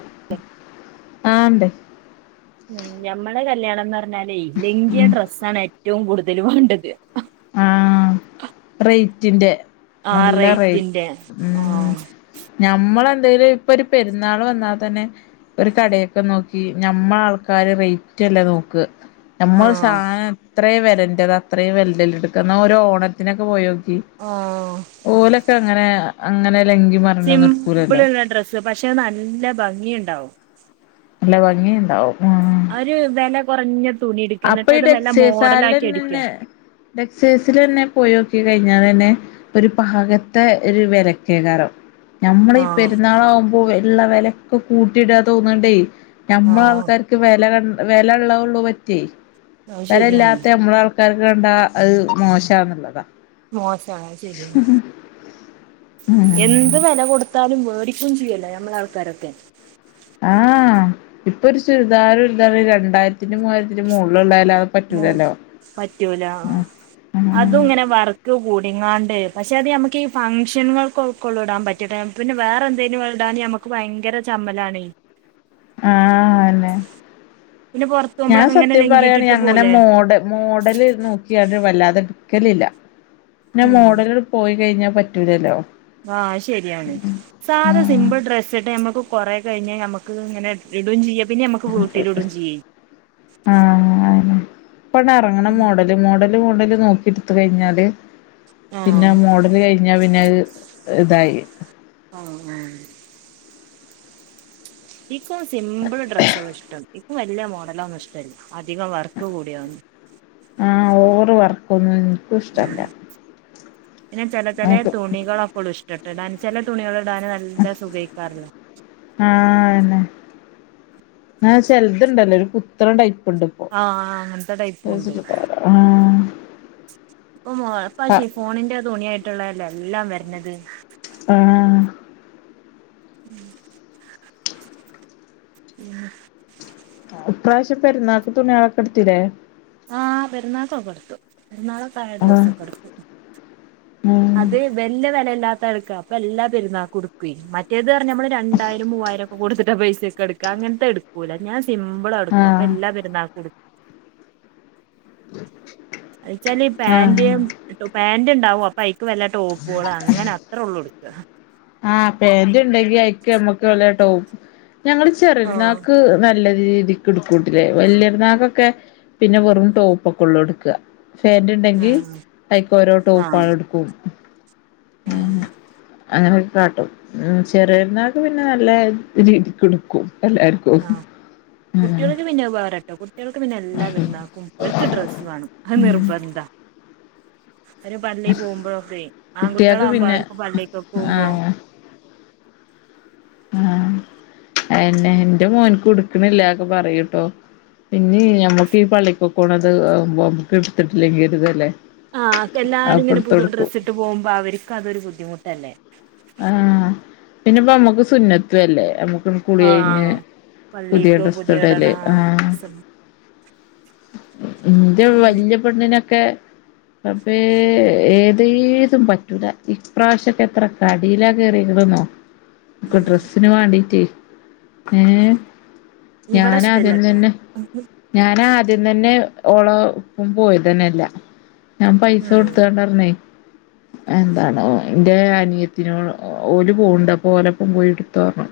[inaudible] ആഹ് ഇണ്ട് ഉം ഞമ്മടെ കല്യാണം എന്ന് പറഞ്ഞാല് വല്യ ഡ്രസ്സ് ആണ് ഏറ്റവും കൂടുതല് വേണ്ടത് ആഹ് റേറ്റിന്റെ ആ നല്ല റേ റേറ്റിന്റെ ഉം ആഹ് ഞമ്മള് എന്തേലും ഇപ്പം ഒരു പെരുന്നാള് വന്നാ തന്നെ ഒരു കടയൊക്കെ നോക്കി ഞമ്മ ആൾക്കാര് റേറ്റ്ല്ലേ നോക്ക് നമ്മൾ ആഹ് സാധനം അത്രയും വേലണ്ടത് അത്രയും വെല്ലല് എടുക്കുന്ന ഒരു ഓണത്തിനൊക്കെ പോയി നോക്കി ആ ഓലൊക്കെ അങ്ങനെ അങ്ങനെ മറിഞ്ഞൊന്നും എടുക്കൂലല്ലോ സിംമ്പിള് ള്ള ഡ്രസ്സ് പക്ഷെ അതുനല്ല ഭംഗിയുണ്ടാവും നല്ല ഭംഗിയുണ്ടാവും ആ അവ ഒരു വില കോറഞ്ഞ തുണി ഇട്ക്കാം അപ്പൊ ന്നിട്ട് അത് നല്ല മോഡലാക്കി അടിക്കാ ഡക്സേസിലേന്നെ പോയോക്കി കഴിഞ്ഞാന്നെ ഒരു പാഗത്തെ ഒരു വിലക്കേക്കാര ഞമ്മള ഈ ആഹ് പെരുന്നാളവൂമ്പോ ള്ള വേലൊക്കെ കൂട്ടിടാ തോന്ന്ണ്ടേ നമ്മളേ ആഹ് ആൾക്കാർക്ക് വേല കണ്ട വേല ള്ളതള്ളൂ പറ്റേ അത് ശരിയാണ് വേലല്ലാത്ത നമ്മളേ ആൾക്കാ ആൾക്കാർക്ക് കണ്ടാ അത് മോശന്നുള്ളതാ മോശാ ആഹ്ശരിയ ഉം എന്ത് വെല കൊടുത്താലും വേടിക്കു ചെയ്യല്ലോ മ്മളേ ആൾക്കാരൊക്കെ ആഹ ഇപ്പൊ ഒരു ചുരിദാർരടിക്കാ രണ്ടായിരത്തിന്റെ മൂവായിരത്തിന്റെ മോളിൽ ഉള്ളായാല മോ പറ്റൂല ആഹ ആഹ് അതും ഇങ്ങനെ വർക്ക് കൂടിങ്ങാണ്ട് പക്ഷെ അത് നമുക്ക് ഈ ഫംഗ്ഷനുകൾക്ക്ള്ളു ഇടാൻ പറ്റ ക പിന്നെ വേറെ എന്തേിലും ഇടാഞമ്മക്ക് ഭയങ്കര ചമ്മലണേ ആഹ അന്നെ പിന്നെ പുറത്ത് ഞാൻ പോകുമ്പോളൊക്കെ ഇങ്ങനെ സത്യം പറയാണ് ഞ ലംഗീട്ടിട്ട് അങ്ങനെ പോവൂലേ മോഡ മോഡല് നോക്കിയാ ണ്ട് വല്ലാതെ ഇട്ക്കലില്ല പിന്നെ ഉം മോഡല് പോയി കഴിഞ്ഞാ പറ്റൂലല്ലോ ആഹ് ശരിയാണ് സാധാ ആഹ് സിമ്പിൾ ഡ്രസ് ഇട്ട് നമ്മക്ക് കൊറെ കഴിഞ്ഞാൽ നമ്മുക്ക് ഇങ്ങനെ ഇടുംയും ചെയ്യാ പിന്നെ നമുക്ക് വീട്ടിലിടും ചെയ്യേ ആഹ അെ പ ഇറങ്ങണ മോഡല് മോഡല് ഡല് നോക്കി എടുത്ത കഴിഞ്ഞാല് ആഹ് പിന്നെ മോഡല് കഴിഞ്ഞ പിന്നെ ഇതായി ആ ആ എക്കും സിമ്പിൾ ഡ്രസ്സൾ ഇഷ്ടം ഇക്ക വലിയ മോഡലന്നും ഇഷ്ടമല്ല അധികം വർക്ക് കൂടിയവുന്നു ആഹ ഓവറ് വർക്ക് ഒന്നും ഉ പിന്നെ ചേലേ ചേലേ നോക്കും തുണികളൊക്കെളഇഷ്ടം ഇട്ട ഇടാൻ ചേല തുണികള് ഇടാൻ നല്ല സുഖേക്കാര ആഹന്നെ ആ ചെലതുണ്ടല്ലേ ഒരു കുത്തണ ടൈപ്പ്ണ്ട് ആഹ അങ്ങനത്തെ ടൈപ്പുണ്ട് ആ ഇപ്പോ പക്ഷേ ഫോണിന്റെ തുണിയായിട്ടുള്ളല്ലോ എല്ലാം വരണത് ആഹ ഉം ആ ഇപ്രാവശ്യം പെരുന്നാക്ക് തുണിാളൊക്കെ എടുത്തില്ലേ ആഹ് പെരുന്നാക്കെക്കേ എടുത്തു പെരുന്നാളൊക്കായ ആഹ് ഡ്രസ്സൊക്കെ എടുത്തു ഉം അത് വല്ല വില ഇല്ലാത്ത എടുക്ക അപ്പൊ എല്ലാ പെരുന്നാ കൊടുക്ക മറ്റേത് പറഞ്ഞ നമ്മള് രണ്ടായിരം മൂവായിരം അപ്പൊ കുടുത്തിട്ട പൈസ ഒക്കെ എടുക്കുക അങ്ങനത്തെ എടുക്കൂല്ല ഞാൻ സിമ്പിളാ എടുക്കും അപ്പൊ ആഹ് എല്ലാ പരുന്നാൾുംടുും അച്ചാല് ആഹ് പാൻറയും ടോ പാാന്റ് ണ്ടാവും അപ്പൊ അയ്ക്ക് വല്ല ടോപ്പുകള് അങ്ങനെ അത്രേ ഉള്ളൂ എടുക്ക ആഹ പാൻറ് ഉണ്ടെങ്കി അയിക്ക നമ്മക്ക്ല്ല ടോപ്പ് ഞങ്ങള് ആഹ് ചെറരുന്നക്ക് നല്ലത് രീതിക്ക് എടുക്കട്ടില്ലേ വലിയ നാഗൊക്കെ പിന്നെ വെറും ടോപ്പ ഒക്കെ ഉള്ളൂ എടുക്കുക ഫാൻറ് ഉണ്ടെങ്കിൽ ആഹ് ഐക്ക് ഓരോ ആഹ് ടോപ്പണ് എടുക്കും ആഹ് അങ്ങനെ അങ്ങനെയൊക്കെ കാട്ടും ചെറിയരുന്നാക്ക് പിന്നെ നല്ല രീതി കൊടുക്കും എല്ലാവർക്കും ആഹ് കുട്ടികൾക്ക് പിന്നെ ഉപകാരട്ടെ കുട്ട്യോൾക്ക്. പിന്നെ എല്ലാ പെര് ന്നാക്കും. ഒൽക്. ഡ്രസ്സ് വാണം. അത് നിർബന്ധ.. അവര് പള്ളിൽ പോവുമ്പോഴൊക്കെ. കുട്ടിയാക്ക് ആൺകുട്ട്യോളാ ആവുമ്പോ. പിന്നെ അവരൊപ്പൊ. പള്ളിക്കക്. പോവുമ്പോ.. ആഹ് ഹെന്നെ. ന്റെ മോൻകു. ടുക്ണില്ലാ ഒക്കെ. പറയൂട്ടോ.. പിന്നീ. ഞമ്മക്ക് ഈ. പള്ളിക്കൊക്കോണത്. ഹ് ബോ. ടുത്തിട്ടില്ലെങ്കി രുതല്ലെ.. ആഹ്. ക്കെല്ലാരും ഇങ്ങനെ പുതിയ ഡ്രസ്സ് ഇട്ട് പോവുമ്പ. അവര്ക്ക് അതൊരു ബുദ്ധിമുട്ടല്ലേ.. ആഹ്. പിന്നെപ്പമ്മുക്ക്. സുന്നത്ത്ല്ലേ. നമ്മുക്ക്.. കുളി കഴിഞ്ഞ് ആഹ് പുതിയ പള്ളിക്ക് ഡ്രസ്സ് ഇടണ ഇടല്. ആഹ് ഡ്രസ്സ്. ഇന്റെ വല്ല്യ പെണ്ണിനൊക്കെ.. റബ്ബേ. ഏതേതും പറ്റൂല. ഇപ്രാവശ്യക്കെ ത്ര.. കടിയിലാ കേറിക്ണന്നോ. ക്ക് ഉം ഡ്രെസ്സിന് വണ്ടീട്ടേ.. ഹേ. ഇവിടെ ഇഷ്ടല്ലട്ടോ ഞാനാദ്യതന്നെ.. ഉം ഞൻ ആദ്യതന്നെ. ഓളോ. ഒപ്പം. പോയതന്നല്ല.. ഞാൻ പൈസ ആഹ് കൊടുത്തണ്ടർണെ. എന്താണ്. ഒ. ന്റെഅനിയ തിനോള്. ഓൽ പോണ്ട്. അപ്പൊ ഓലപ്പം പോയിടുത്തോർന്ന്.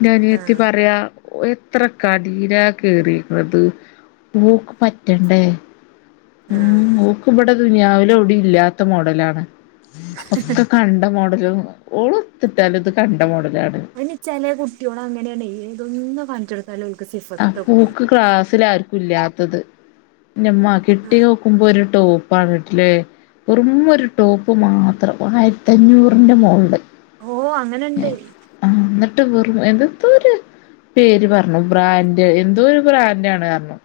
ന്റെഅനിയത്തി. പറയാ.. ഒ. എത്ര കടീല. കെറീക്ണത്. ഓക്ക് പറ്റണ്ടേ.. മ്മ്ഹ്. ആഹ് ഓക് ഇവടെ. ദുനിയാവിലൊവുടി. ഇല്ലാത്ത മോഡലാണ്. ഒകെ.. കണ്ട മോഡലും. ഓള്ഒത്ത്ട്ടാലും. ഇത് കണ്ട മോഡലാണ്.. ഇനി ചെല കുട്ട്യോളങ്ങനെയാണ്. ഇ തൊന്ന്. കാണിചോ. [unintelligible] സിഫ് ആഹ് പൂക്ക് ക്ലാസ്സിലാർക്കു ഇല്ലാത്തത്. ഇന്നമ്മാ. കിട്ടിയൊ.. ക്കുമ്പോ. ഒരു ടോപ്പാണിട്ടില്.. വെറും. ഒരു ടോപ്പ് മാത്രം. ഒന്ന അ യിരത്തി അഞ്ഞൂറിന്റെ. മോള്.. ഓഹ് അങ്ങനെണ്ട്. ന്നട്ട് വെറും. എന്തത്തോരു. പേര് പർണു.. ബ്രാൻഡ് എന്തോ ഒരു ബ്രാൻണ്ടാണ്. അർണു..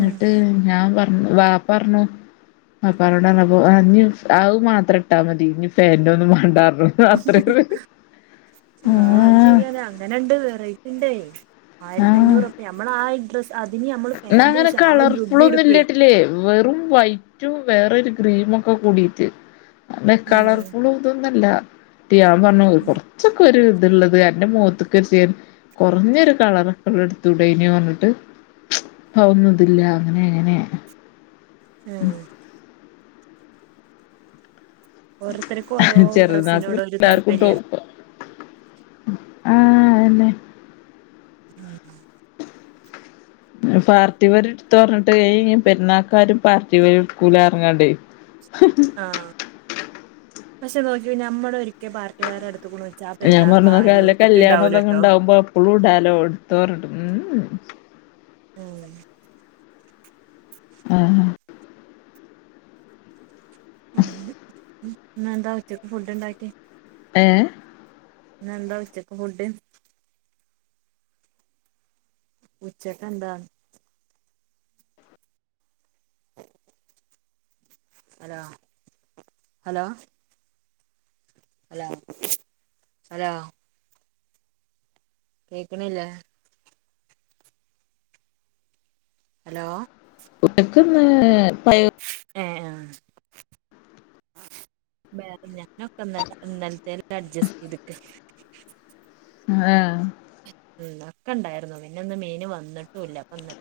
ഉം ഞാൻ പർണു. വാപ്പ അർണു.. വാപ്പനോട് അർണപ്പൊ. അഹ് ഇഞ് അഹ് മാത്രം. ഇട്ടാ മതി. ഇനി ഫേന്റോന്നും. മണ്ടാർണു. അത്രക്ക് ആഹ് രിയണ്. അങ്ങനെണ്ട് വെറൈറ്റിണ്ട്. ആഹ് ആയിരതഞ്ഞൂർപ്യാ. ഞമ്മളാഡ്രസ്സ്‌.. അയ്ന് നമ്മള് പാൻട്. ശാളും. ജുബ്ബി ടുകുയ്.. ല്ലെ വെറും വൈറ്റും വേറൊരു. ക്രീമൊക്കെ കൂടിട്ട്.. അന്ന്. ആഹ് കളർഫുളും. ഇതൊന്നുല്ല. ട്ടിയാൻ. പർണു കൊർ. ച്ചകൊരു. ഇത്ള്ളത്. അന്റെ മൊത്ത്ക്. എറ്റിത്.. കൊറഞ്ഞൊരു. കളറൊക്കെള്ള. എടുത്തുടനോ. അർണിട്ട്.. അവോന്ന്തില്ല. അങ്ങനെ അങ്ങനെ.. ആഹ് ഓരോരുത്തർക്കും ഓരോ ഹ്ഹ്. ചെറിയന്നാക്. ഡ്രസ്സിനോട് പിന്നെ ഒരു എല്ലാർക്കും. താല്പര്യ ടോപ്പ.. ആഹ്. അയന്നേ.. ഉം പാർട്ടിവെർ. ഇട്ത്തോ. അർണിട്ട്. ഏഹേ. പെരുന്നക്കാരും. പാർട്ടിവെർ. ടുക്കൂലർണികാണ്ട്.. [unintelligible] ആഹ്. പഷേ. നോക്കി നമ്മളോരിക്കെ. പാർട്ടി വേയറടുത്ത്ക് ണ്... ഞാൻ പർണു. ക്കെല്ല കല്യാണതൊ ണ്ടാവുമ്പോ. എപ്പളും ഇടാലോ. ടുത്തോരണ്ട്. മ് ഹ്ഹ്.. [inaudible] ആഹ്.. മ്ഹ്. ഇന്ന്. എന്താ ഉച്ചക്ക് ഫുഡ്ണ്ടാക്കി.. ഏഹ്.. ഇന്നന്താ. ഉച്ചക്ക് ഫുഡ്.. ഉച്ചക്കെ എന്താ.. [inaudible] ഹലോ ഹലോ ഹലോ ഹലോ കേക്കണില്ലേ ഹലോ [unintelligible] ഏ ആഹ വേറെ ഞാനൊക്കെ ഇന്നലത്തെല്ല അഡ്ജസ്റ്റ് ചെയ്തക ആ ഒക്കെ ഇണ്ടായിരുന്നു പിന്നെ ഇന്ന് മീന് വന്നിട്ടുംല്ല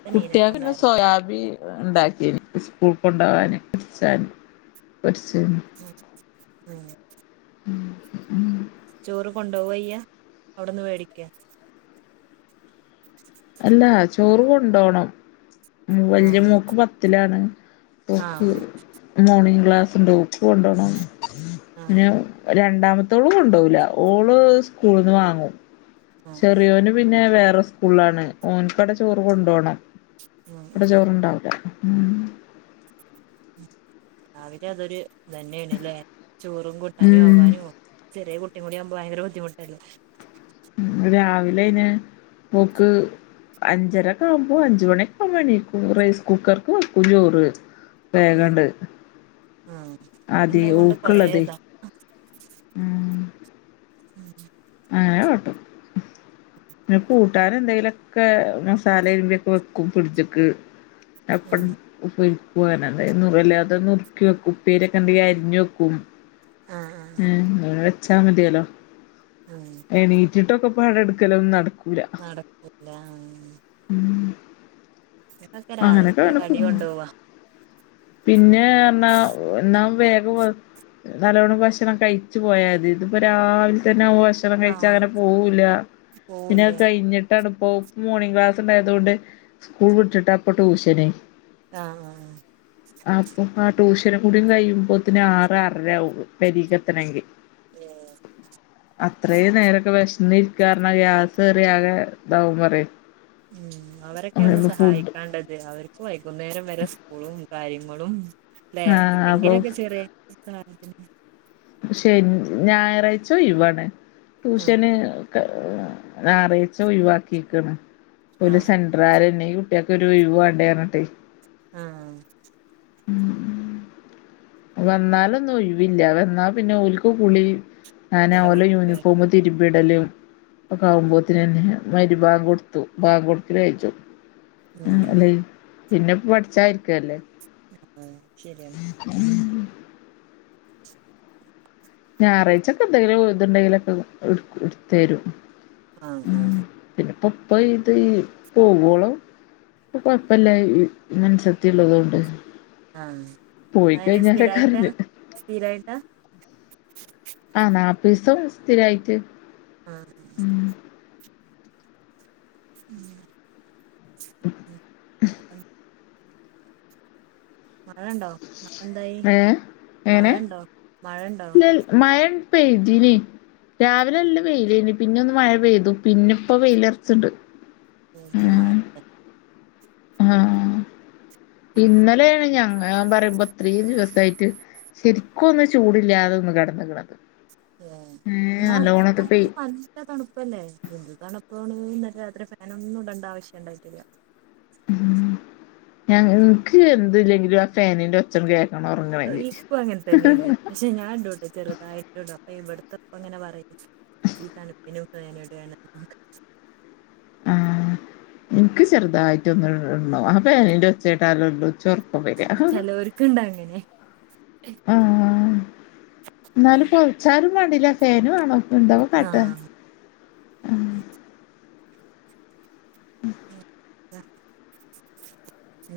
കുട്ടിയക്ക്‌ പിന്നെ സോയാബീൻ ഉണ്ടാക്കിനി സ്കൂൾ കൊണ്ടകൻ പച്ച പൊരിച്ചീനി ഉം ഉം [inaudible] ഉ ഉം ചോറ് കൊണ്ടോവാ അയ്യ അവിടന്ന് വേടിക്ക അല്ല ചോറ് കൊണ്ടപോണം വലിയ ആഹ് മോക്ക് പത്തിലാണ് ഓക്ക് ആഹ് മോർണിംഗ ക്ലാസ്സ്‌ ഉണ്ട്‌ ഓക്ക് കൊണ്ടോണം ആഹ് പിന്ന രണ്ടാമത്തോളും കൊണ്ടുപോവില്ല ഓള് സ്കൂള്ന്ന് വാങ്ങും ആഹ് ചെറിയോന് പിന്നെ വേറെ സ്കൂളാണ് ഓന കടെ ചോറ് കൊണ്ട പോണം ഉം ഇവിടെ ഉം ചോറണ്ടാവല ഉ രാവിലെ അതൊരു തന്നെയണല്ലേ ചോറും കൂട്ടാനും ഉം ആവാനും ചെറിയ കുട്ടി കൂടി ആകുമ്പോ ഭയങ്കര ബുദ്ധിമുട്ടല്ല ഉ രാവിലെ അന് പോക്ക് അഞ്ചര കാവുമ്പോ അഞ്ചുമണി ആവുമ്പോൾ എണീക്കും റൈസ് കുക്കർക്ക് വക്കും ചോറ് ഉം വേഗണ്ട് ആഹ് ആത അത്ണ്ടാവോണ്ട് കൊറേ ഓക്ക്ള്ളതെ ഇതാ അങ്ങനെ കട്ടും [unintelligible] കുട്ടൻ എന്തെങ്കിലുമൊക്കെ മസാല ഇരുമ്പിയൊക്കെ വെക്കും ഫ്രിഡ്ജക്ക് അപ്പ ഉം ഉപ്പേരിക്ക് അതായല്ല അത നുറിക്കി വെക്കും ഉപ്പേരക്കെ ഉണ്ടെങ്കിൽ അരിഞ്ഞ വെക്കും ഉം ആഹ് ആഹ് അങ്ങനെ വെച്ചാൽ മതിയല്ലോ ആ എണീറ്റിട്ടൊക്കെ പാണി എടുക്കല്ല ഒന്ന നടക്കൂല നടക്കൂല ഉം പിന്നെക്കെ രാവിലത്തെ കടി പോവും കൊണ്ടു പോവാ പിന്നെ അര്ന ഒന്നാ വേഗ വ നല്ലവണ്ണം ഭക്ഷണം കഴിച്ചു പോയാത് ഇതിപ്പോ രാവിലെ തന്നെ ഭണം ഭക്ഷണം കഴിച്ച ആഹ് അങ്ങനെ പോവൂല്ല പിന്നെ പോവൂല്ല കഴിഞ്ഞിട്ട് ട്ടണിപ്പോ മോർണിംഗ ക്ലാസ്ണ്ടായതുക കൊണ്ട് സ്കൂൾ വിട്ട് ഇപ്പൊ ട്യൂഷന് ആഹ ആഹ് അർക്കും ആ ട്യൂഷനും കൂട കഴിയുമ്പോത്തെ ആറ് അറര ആകും പരകത്തണങ്കി ഏ അത്രയും നേരൊക്കെ വിഷന് ഇരിക്കാരണം ഗ്യാസ് റിയ ആകെ ഇതാവും പറ ഉം അവരൊക്കെ ഒന്ന് സഹായിക്കേണ്ടത് അവർ വൈകുന്നേരം വരെ സ്കൂളും കാര്യങ്ങളും അല്ലെ ആ അപ്പൊ എതെങ്കിലൊക്കെ ചെറേ സാധന ശെ ഞായറാഴ്ച ഒയവാണ് ആ ട്യൂഷന് ഞായറാഴ്ച ഒഴിവാക്കിക്കാണ് ആ ഓല് സാ ഇാര എന്ന ഈ കുട്ടിയൊക്ക ഒരു ഒഴിവ് വേണ്ടേ പറഞ്ഞിട്ട് ആഹ വന്നാലൊന്നും ഒഴിവില്ല വന്നാ പിന്നെ ഒല്ക്ക് കുളി നന ഓലെ ഓലോ പഠിപ്പ് യൂണിഫോമ തിരുമ്പിടലും ഒക്കെ ആവുമ്പോത്തന്നനെ മഗ്‌രിബ്ബാങ്ക് കൊടുത്തു ബാങ്ക് കൊടുക്കൽ കയ്യും ആ ഉം അല്ലെ പിന്നെ പഠിച്ചായിരിക്കല്ലേ ആഹ് ശരിയാണ് ഞായറാഴ്ചൊക്കെ എന്തെങ്കിലും ഇതുണ്ടെങ്കിലും ക്കെ എടുത്തരും ആഹ ആഹ പിന്നെ പപ്പ പ്പ ഇത് പോവോളോ കൊഴപ്പല്ല ഈ മന്സത്തി ഉള്ളതൊണ്ട് ആഹ് അയ്ന സ്ഥിരായിട്ടാ അറിഞ്ഞ് സ്ഥിരായിട്ടാ ആഹ് നാല്പ്പയിസം സ്ഥിരായ്ട്ട് ആഹ് മഴ ഉണ്ടോ മഴ എന്തായി ഏഹ് മഴണ്ടോ മഴണ്ടോ മയ പെയ്തിനി രാവിലെല്ല വെയിലനി പിന്നെ ഒന്ന് മഴ പെയ്തു പിന്നെ ഇപ്പോ വെയിലോറച്ണ്ട് ഇവ്ടെ മഴ ഹാ ഇന്നലെണ് ഞങ്ങ ഇത്രീം ദിവസ ആയ്ട്ട് ശരിക്കോന്നും ചൂടില്ലാതോന്ന് കെടന്ന്ണത് ഏഹ് ആഹ ഞ [unintelligible] പപ്പ പ എ തണുപ്പല്ലേ എന്ത് തണുപ്പാണ് ന്നലെ രാത്രി ഫാനൊന്നും ഇടണ്ട ആവശ്യം ണ്ടായിട്ടില്ല ഉ ഞ യ്ക്ക് എന്ത്ല്ലെങ്കിലും ആ ഫാനിന്റെ ഒച്ച ഒന്ന് കേക്കണം ഒറങ്ങണങ്കി ഞാടും ചെറുതായിട്ട ഇടും അപ്പൊ ഇവിടത്തെ ഇപ്പ ഇങ്ങനെ പറിം ഈ തണുപ്പിനും ഫാനിടാന്ന് [unintelligible] ആ ഇൻക്കും ചെറുതായിട്ടോന്ന് ടണം ആ ഫാനിന്റെ ഉച്ചേട്ടാലോള്ള ഇച്ച് ഒറക്കം വര ചിലവർക്കുണ്ട് അങ്ങനെ ആഹ് ന്നാലും പോതച്ചാലും വേണ്ടില്ല ഫാന് വേണം ആഹ്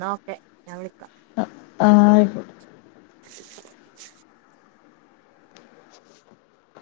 ന്നാ ഓക്കെ ഞാൻ വിളിക്കാം ആഹ് ആയി